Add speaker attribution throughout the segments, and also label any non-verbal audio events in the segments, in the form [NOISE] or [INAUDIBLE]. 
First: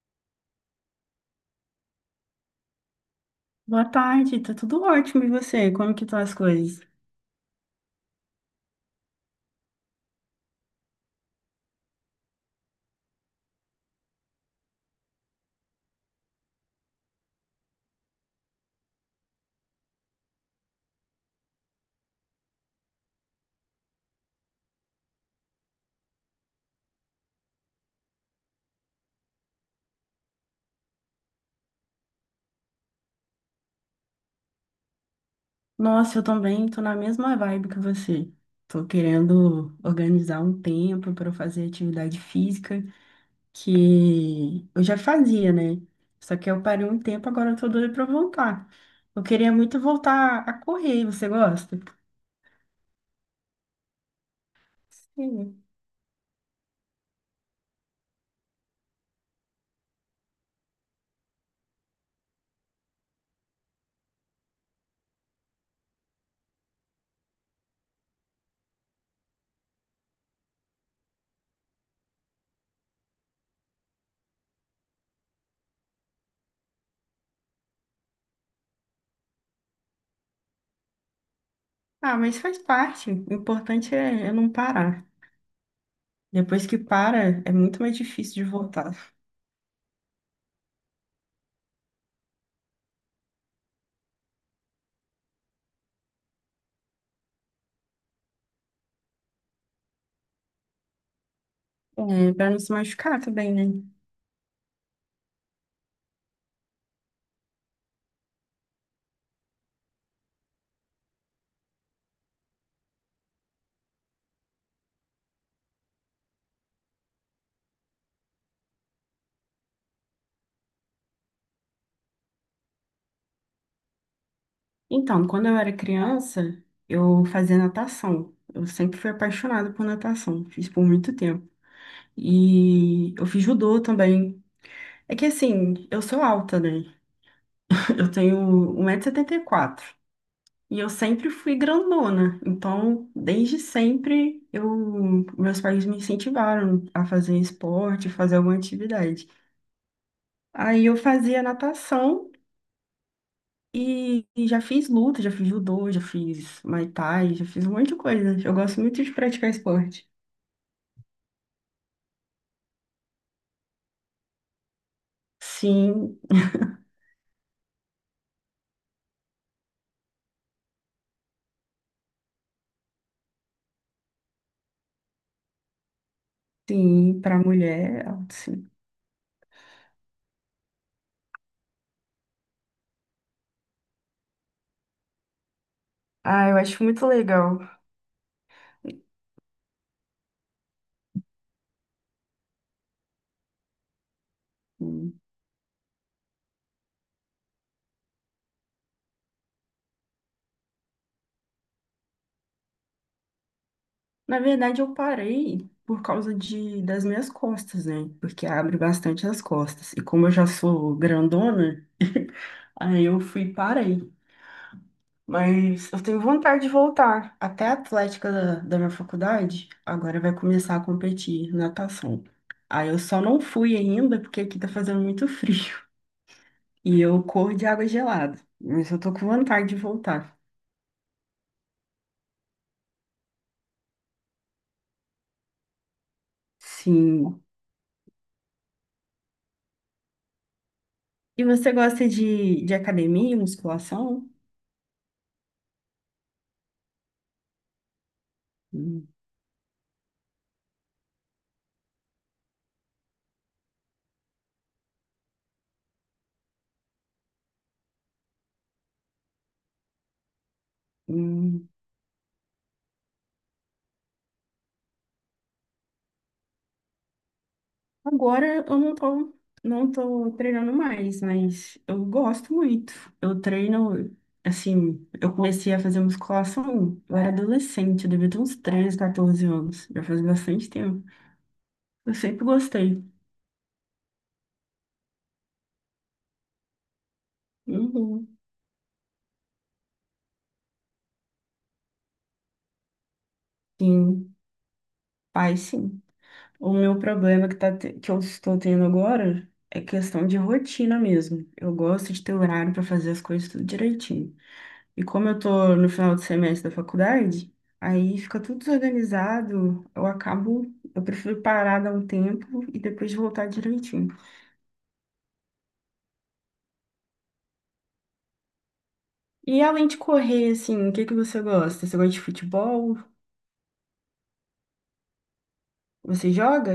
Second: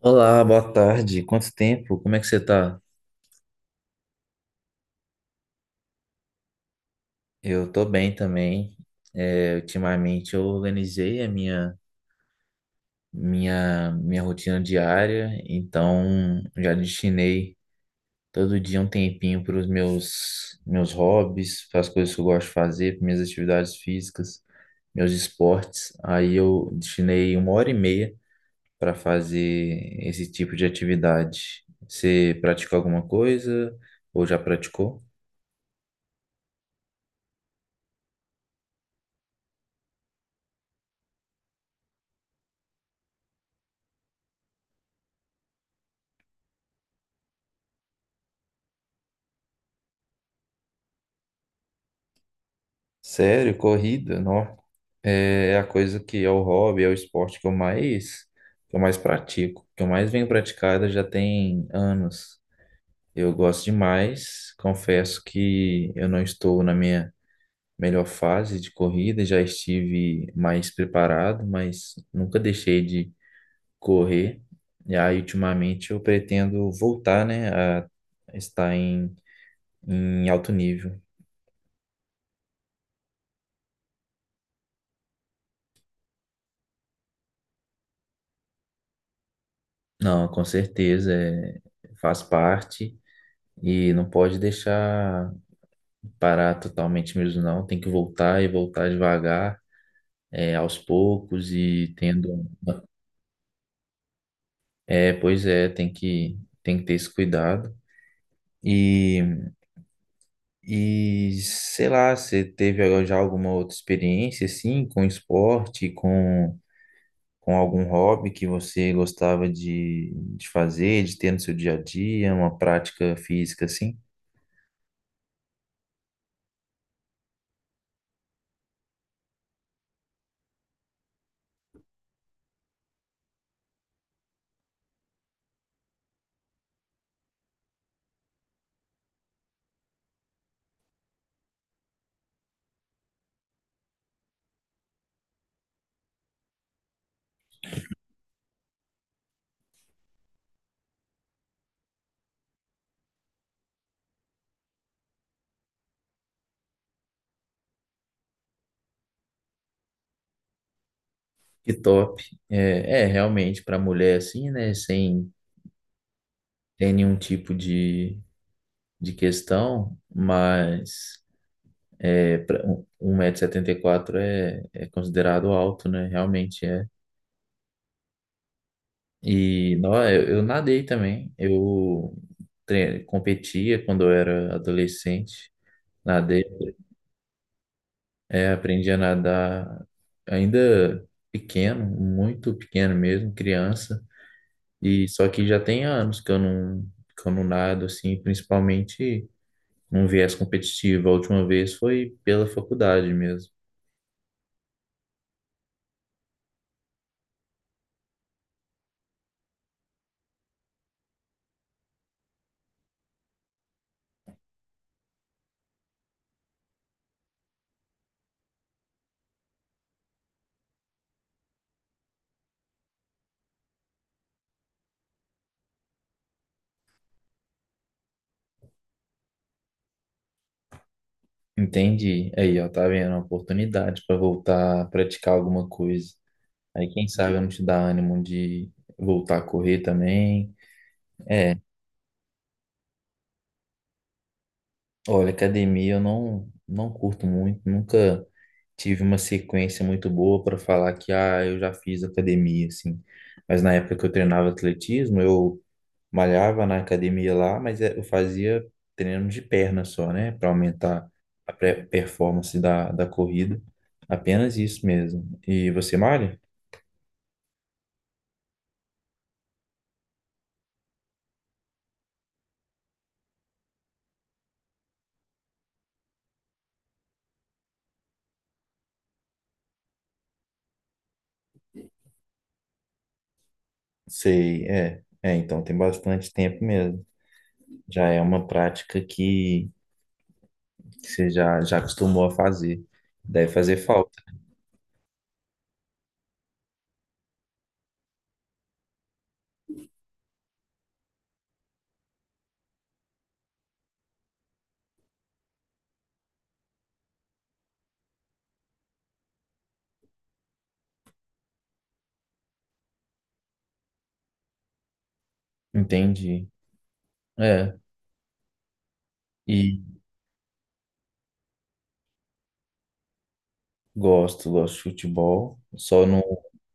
Speaker 1: Olá, boa tarde. Quanto tempo? Como é que você tá?
Speaker 2: Boa tarde, tá tudo ótimo. E você? Como que estão as coisas?
Speaker 1: Eu tô bem também. Ultimamente eu organizei a minha rotina diária, então já destinei todo dia um tempinho para os meus hobbies, para as coisas que eu gosto de fazer, para minhas atividades físicas, meus esportes. Aí eu destinei uma hora e meia para fazer esse tipo de atividade. Você pratica alguma coisa ou já praticou?
Speaker 2: Nossa, eu também tô na mesma vibe que você. Tô querendo organizar um tempo para eu fazer atividade física que eu já fazia, né? Só que eu parei um tempo, agora eu tô doida para voltar. Eu queria muito voltar a correr. Você gosta?
Speaker 1: Sério, corrida, não. É a
Speaker 2: Sim.
Speaker 1: coisa que é o hobby, é o esporte que eu mais pratico, que eu mais venho praticada já tem anos. Eu gosto demais, confesso que eu não estou na minha melhor fase de corrida, já estive mais preparado, mas nunca deixei de correr. E aí, ultimamente, eu pretendo voltar, né, a estar em alto nível.
Speaker 2: Ah, mas faz parte. O importante é não parar. Depois que para, é muito mais difícil de voltar.
Speaker 1: Não, com certeza, é, faz parte. E não pode deixar parar totalmente mesmo, não. Tem que voltar e voltar devagar, é, aos poucos e
Speaker 2: É,
Speaker 1: tendo.
Speaker 2: para não se machucar também, né?
Speaker 1: É, pois é, tem que ter esse cuidado. E, e sei lá, você teve já alguma outra experiência assim com esporte, com algum hobby que você gostava de fazer, de ter no seu dia a dia, uma prática física assim?
Speaker 2: Então, quando eu era criança, eu fazia natação. Eu sempre fui apaixonada por natação, fiz por muito tempo. E eu fiz judô também. É que assim, eu sou alta, né? [LAUGHS] Eu tenho 1,74 m. E eu sempre fui grandona. Então, desde sempre, meus pais me incentivaram a fazer esporte, fazer alguma atividade. Aí eu fazia natação. E já fiz luta, já fiz judô, já fiz muay thai, já fiz um monte de coisa. Eu gosto muito de praticar esporte.
Speaker 1: Que top. É realmente para mulher assim, né? Sem
Speaker 2: Sim,
Speaker 1: ter nenhum tipo de questão, mas 1,74 m é considerado alto, né? Realmente é.
Speaker 2: sim, para mulher, sim.
Speaker 1: E não, eu nadei também. Competia quando eu era adolescente. Nadei,
Speaker 2: Ah, eu acho muito legal.
Speaker 1: é, aprendi a nadar ainda pequeno, muito pequeno mesmo, criança. E
Speaker 2: Hum.
Speaker 1: só que já tem anos que eu não nado, assim, principalmente num viés competitivo. A última vez foi pela faculdade mesmo.
Speaker 2: Na verdade, eu parei por causa das minhas costas, né? Porque abre bastante as costas. E como eu já sou grandona, [LAUGHS] aí eu fui e parei. Mas eu tenho vontade de voltar. Até a atlética da minha faculdade agora vai começar a competir natação. Aí eu só não fui ainda porque aqui tá fazendo muito frio. [LAUGHS] E eu corro de água gelada. Mas eu tô com vontade de voltar.
Speaker 1: Entendi. Aí, ó, tá vendo? Uma oportunidade para voltar a praticar alguma coisa. Aí, quem sabe eu
Speaker 2: Sim.
Speaker 1: não te dá ânimo de voltar a correr também.
Speaker 2: E
Speaker 1: É,
Speaker 2: você gosta de academia, musculação?
Speaker 1: olha, academia eu não, não curto muito, nunca tive
Speaker 2: Hum,
Speaker 1: uma sequência muito boa para falar que, ah, eu já fiz academia, assim. Mas na época que eu treinava atletismo, eu malhava na academia lá, eu fazia treino de perna só, né? Para aumentar a
Speaker 2: hum.
Speaker 1: performance da corrida. Apenas isso mesmo. E você malha?
Speaker 2: Agora eu não tô treinando mais, mas eu gosto muito. Eu treino, assim, eu comecei a fazer musculação, eu era adolescente, eu devia ter uns 13 14 anos, já faz bastante tempo. Eu sempre gostei.
Speaker 1: Sei, é. É, então tem bastante tempo mesmo. Já é
Speaker 2: Uhum.
Speaker 1: uma prática que já acostumou a fazer. Deve fazer falta.
Speaker 2: Sim, faz sim. O meu problema que, tá, que eu estou tendo agora é questão de rotina mesmo. Eu gosto de ter horário para fazer as coisas tudo direitinho. E como eu tô no final do semestre da faculdade, aí fica tudo desorganizado, eu acabo, eu prefiro parar, dar um tempo e depois voltar direitinho.
Speaker 1: Entendi. É.
Speaker 2: E
Speaker 1: E
Speaker 2: além de correr, assim, o que que você gosta? Você gosta de futebol?
Speaker 1: gosto, gosto de futebol. Só não.
Speaker 2: Você joga?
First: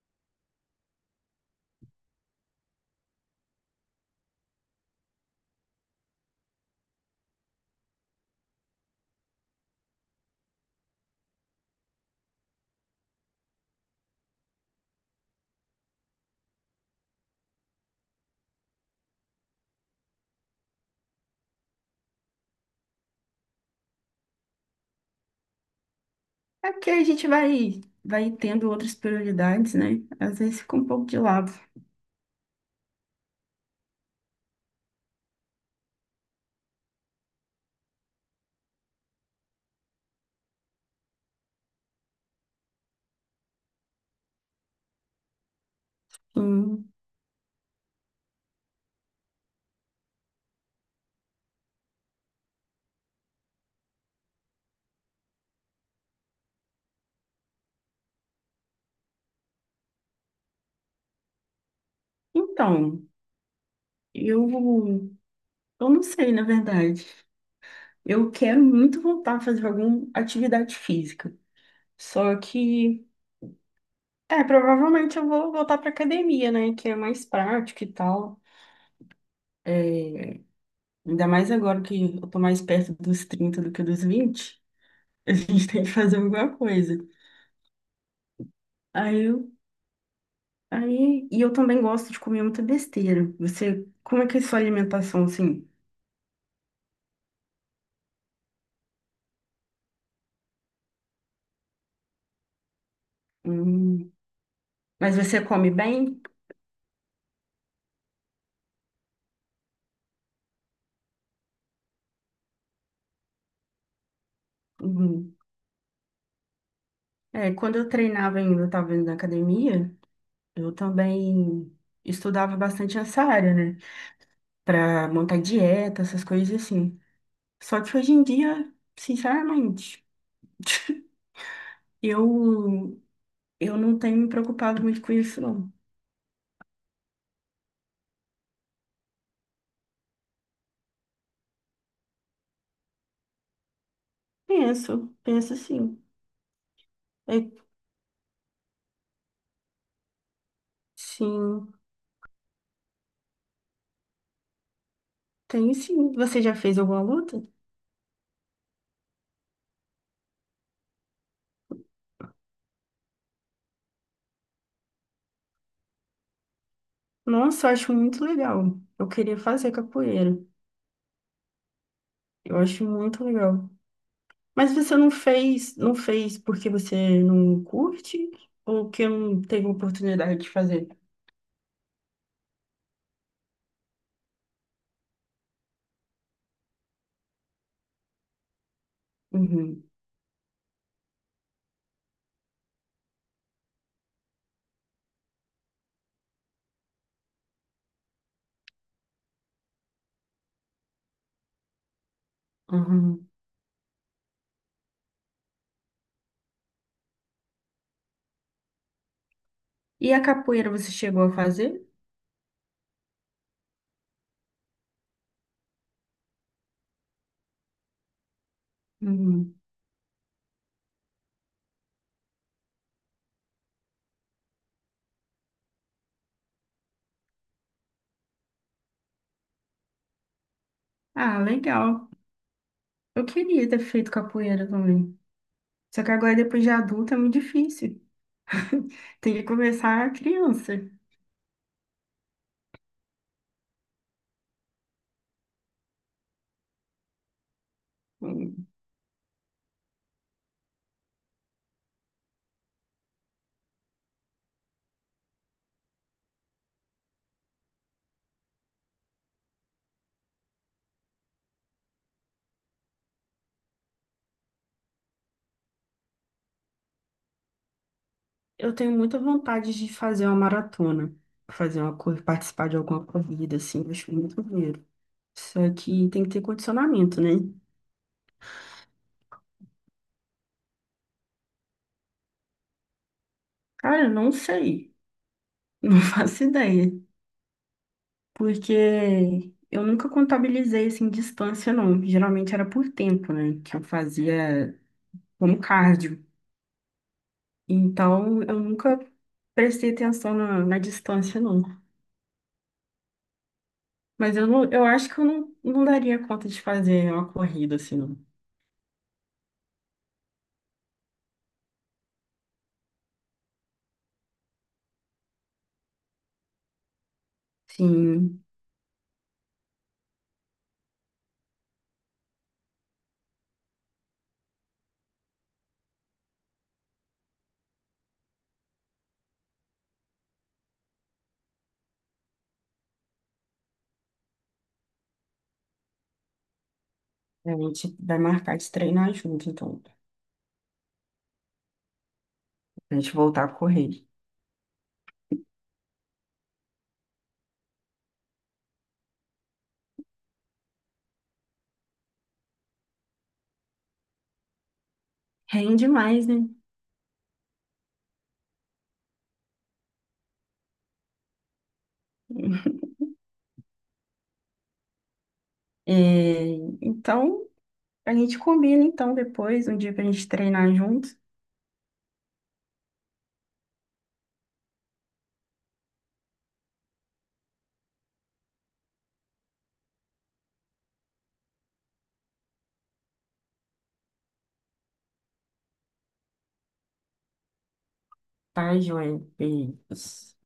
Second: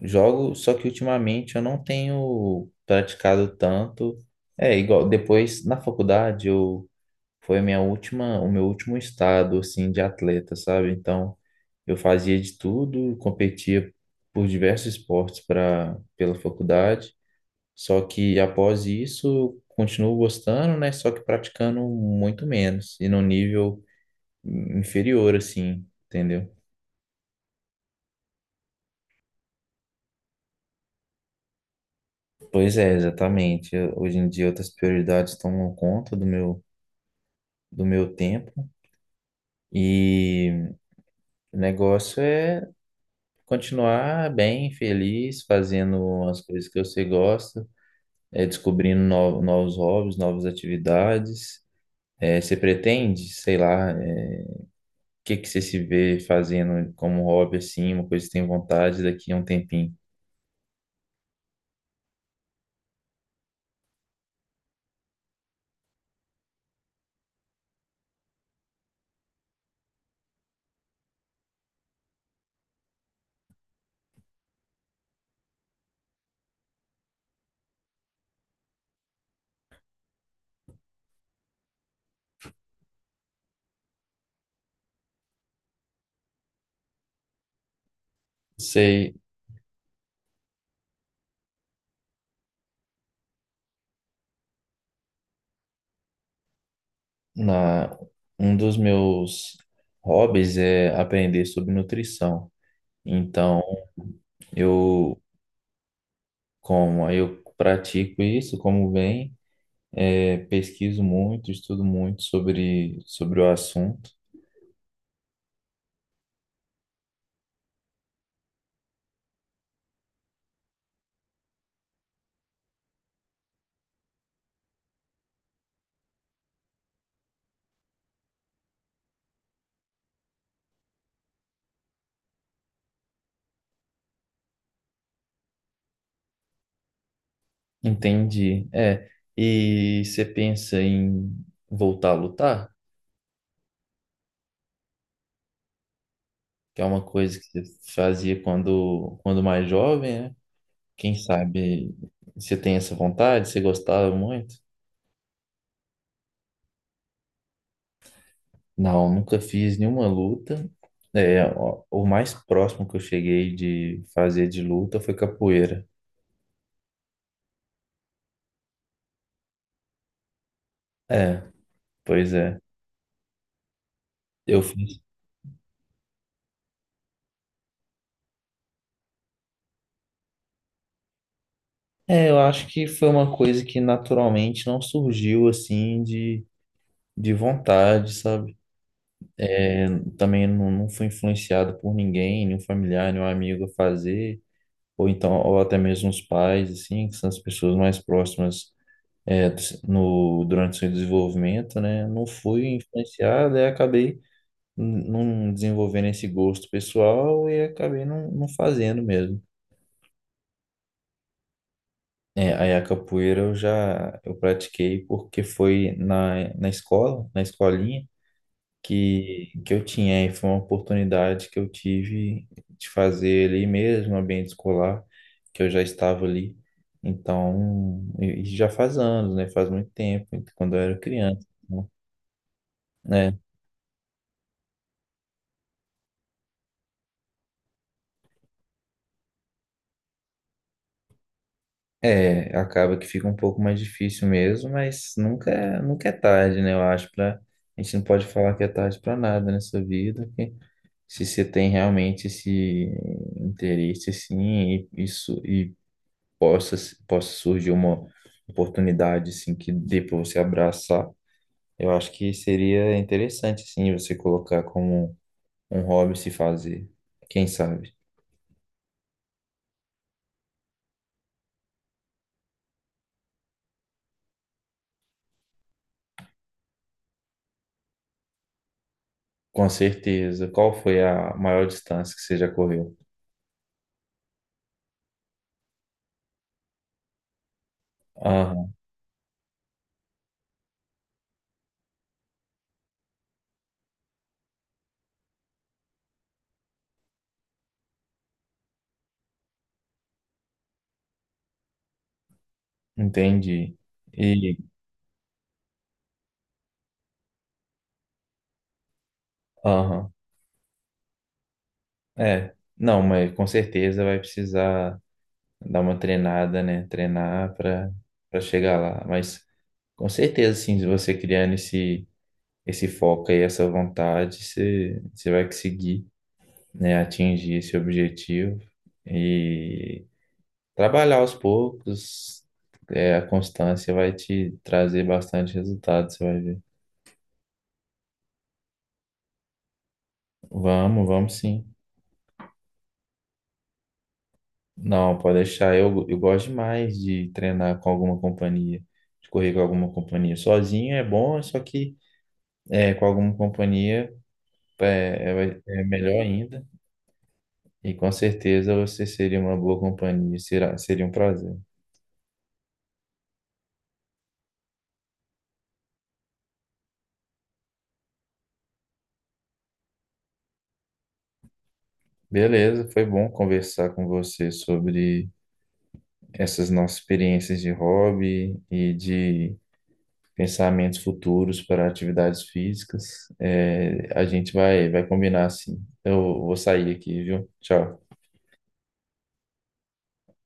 Speaker 1: Jogo, só que ultimamente eu não tenho praticado tanto. É igual, depois na faculdade eu foi a minha última, o meu último estado assim de atleta, sabe? Então eu fazia de tudo, competia por diversos esportes para pela faculdade. Só que após isso eu continuo gostando, né? Só que praticando muito menos e num nível inferior assim, entendeu?
Speaker 2: É porque a gente vai tendo outras prioridades, né? Às vezes fica um pouco de lado.
Speaker 1: Pois é, exatamente. Hoje em dia outras prioridades tomam conta do meu tempo. E o negócio é continuar bem, feliz, fazendo as coisas que
Speaker 2: Hum.
Speaker 1: você gosta, é, descobrindo novos hobbies, novas atividades. É, você pretende, sei lá, é, o que que você se vê fazendo como hobby, assim, uma coisa que tem vontade daqui a um tempinho?
Speaker 2: Então, eu, eu não sei, na verdade. Eu quero muito voltar a fazer alguma atividade física. Só que é, provavelmente eu vou voltar pra academia, né? Que é mais prático e tal. É, ainda mais agora que eu tô mais perto dos 30 do que dos 20. A gente [LAUGHS] tem que fazer alguma coisa.
Speaker 1: Sei,
Speaker 2: Aí eu, e eu também gosto de comer muita besteira. Você, como é que é a sua alimentação assim?
Speaker 1: na, um dos meus hobbies é aprender sobre nutrição. Então,
Speaker 2: Hum, mas
Speaker 1: eu
Speaker 2: você come bem?
Speaker 1: como, aí eu pratico isso, como bem. É, pesquiso muito, estudo muito sobre o assunto.
Speaker 2: Hum. É, quando eu treinava ainda, eu tava indo na academia, eu também estudava bastante essa área, né? Pra montar dieta, essas coisas assim. Só que hoje em dia, sinceramente, [LAUGHS] eu, eu não tenho me preocupado muito com isso, não.
Speaker 1: Entendi. É, e você pensa em voltar a lutar?
Speaker 2: Penso, penso sim.
Speaker 1: Que é uma coisa que
Speaker 2: É,
Speaker 1: você fazia quando mais jovem, né? Quem
Speaker 2: sim,
Speaker 1: sabe você tem essa vontade, você gostava muito?
Speaker 2: tenho sim. Você já fez alguma luta?
Speaker 1: Não, nunca fiz nenhuma luta. É, o mais próximo que eu cheguei de fazer de luta foi capoeira.
Speaker 2: Nossa, eu acho muito legal. Eu queria fazer capoeira.
Speaker 1: É, pois
Speaker 2: Eu
Speaker 1: é.
Speaker 2: acho muito legal.
Speaker 1: Eu
Speaker 2: Mas você
Speaker 1: fiz.
Speaker 2: não fez, não fez porque você não curte ou que não teve oportunidade de fazer?
Speaker 1: É, eu acho que foi uma coisa que naturalmente não surgiu assim de vontade, sabe?
Speaker 2: Uhum,
Speaker 1: É, também não fui influenciado por ninguém, nenhum familiar, nenhum amigo a fazer, ou até mesmo os pais, assim, que são as pessoas mais próximas é, do se- no, durante o seu desenvolvimento, né? Não fui
Speaker 2: uhum.
Speaker 1: influenciado e acabei não desenvolvendo esse gosto pessoal e acabei não fazendo mesmo.
Speaker 2: E a capoeira você chegou a fazer?
Speaker 1: É, aí a capoeira eu já eu pratiquei porque foi na escola, na escolinha,
Speaker 2: Uhum.
Speaker 1: que eu tinha. E foi uma oportunidade que eu tive de fazer ali mesmo, no ambiente escolar, que eu já estava ali. Então, e já faz anos, né? Faz muito tempo, quando eu era
Speaker 2: Ah,
Speaker 1: criança,
Speaker 2: legal. Eu
Speaker 1: né?
Speaker 2: queria ter feito capoeira também. Só que agora, depois de adulta, é muito difícil. [LAUGHS] Tem que começar criança.
Speaker 1: É, acaba que fica um pouco mais difícil mesmo, mas nunca, nunca é tarde, né? Eu acho para a gente não pode falar que é tarde para nada nessa vida, que se você tem realmente esse interesse assim, e isso e possa possa surgir uma oportunidade assim que dê para você abraçar, eu acho que seria interessante assim você colocar como um hobby se fazer, quem sabe.
Speaker 2: Eu tenho muita vontade de fazer uma maratona, fazer uma corrida, participar de alguma corrida, assim, eu acho muito maneiro. Só que tem que ter condicionamento, né?
Speaker 1: Com certeza. Qual foi a maior distância que você já correu?
Speaker 2: Cara, eu não sei, [LAUGHS] não faço ideia,
Speaker 1: Ah,
Speaker 2: porque eu nunca contabilizei, assim, distância, não. Geralmente era por tempo, né, que eu fazia como cardio. Então, eu nunca prestei atenção na distância, não.
Speaker 1: entendi.
Speaker 2: Mas eu,
Speaker 1: E,
Speaker 2: não, eu acho que eu não daria conta de fazer uma corrida assim, não.
Speaker 1: aham, é. Não, mas com certeza vai precisar dar uma treinada, né? Treinar para Para
Speaker 2: Sim,
Speaker 1: chegar lá. Mas com certeza, sim, se você criando esse foco aí, essa vontade, você vai conseguir, né, atingir esse objetivo e trabalhar aos poucos. É, a constância vai te trazer bastante resultado, você vai ver.
Speaker 2: a gente vai marcar de treinar junto, então,
Speaker 1: Vamos, vamos sim.
Speaker 2: a gente voltar a correr.
Speaker 1: Não, pode deixar. Eu gosto demais de treinar com alguma companhia, de correr com alguma companhia. Sozinho é bom, só que é, com alguma companhia é, é, é
Speaker 2: Rende
Speaker 1: melhor
Speaker 2: mais, né?
Speaker 1: ainda. E com certeza você seria uma boa companhia, será, seria um prazer.
Speaker 2: É, então, a gente combina, então, depois, um dia pra gente treinar junto,
Speaker 1: Beleza, foi bom conversar com você sobre essas nossas experiências de hobby e de pensamentos futuros para atividades físicas. É, a gente vai combinar assim. Eu vou sair aqui, viu? Tchau.
Speaker 2: tá, Joel? Beijos.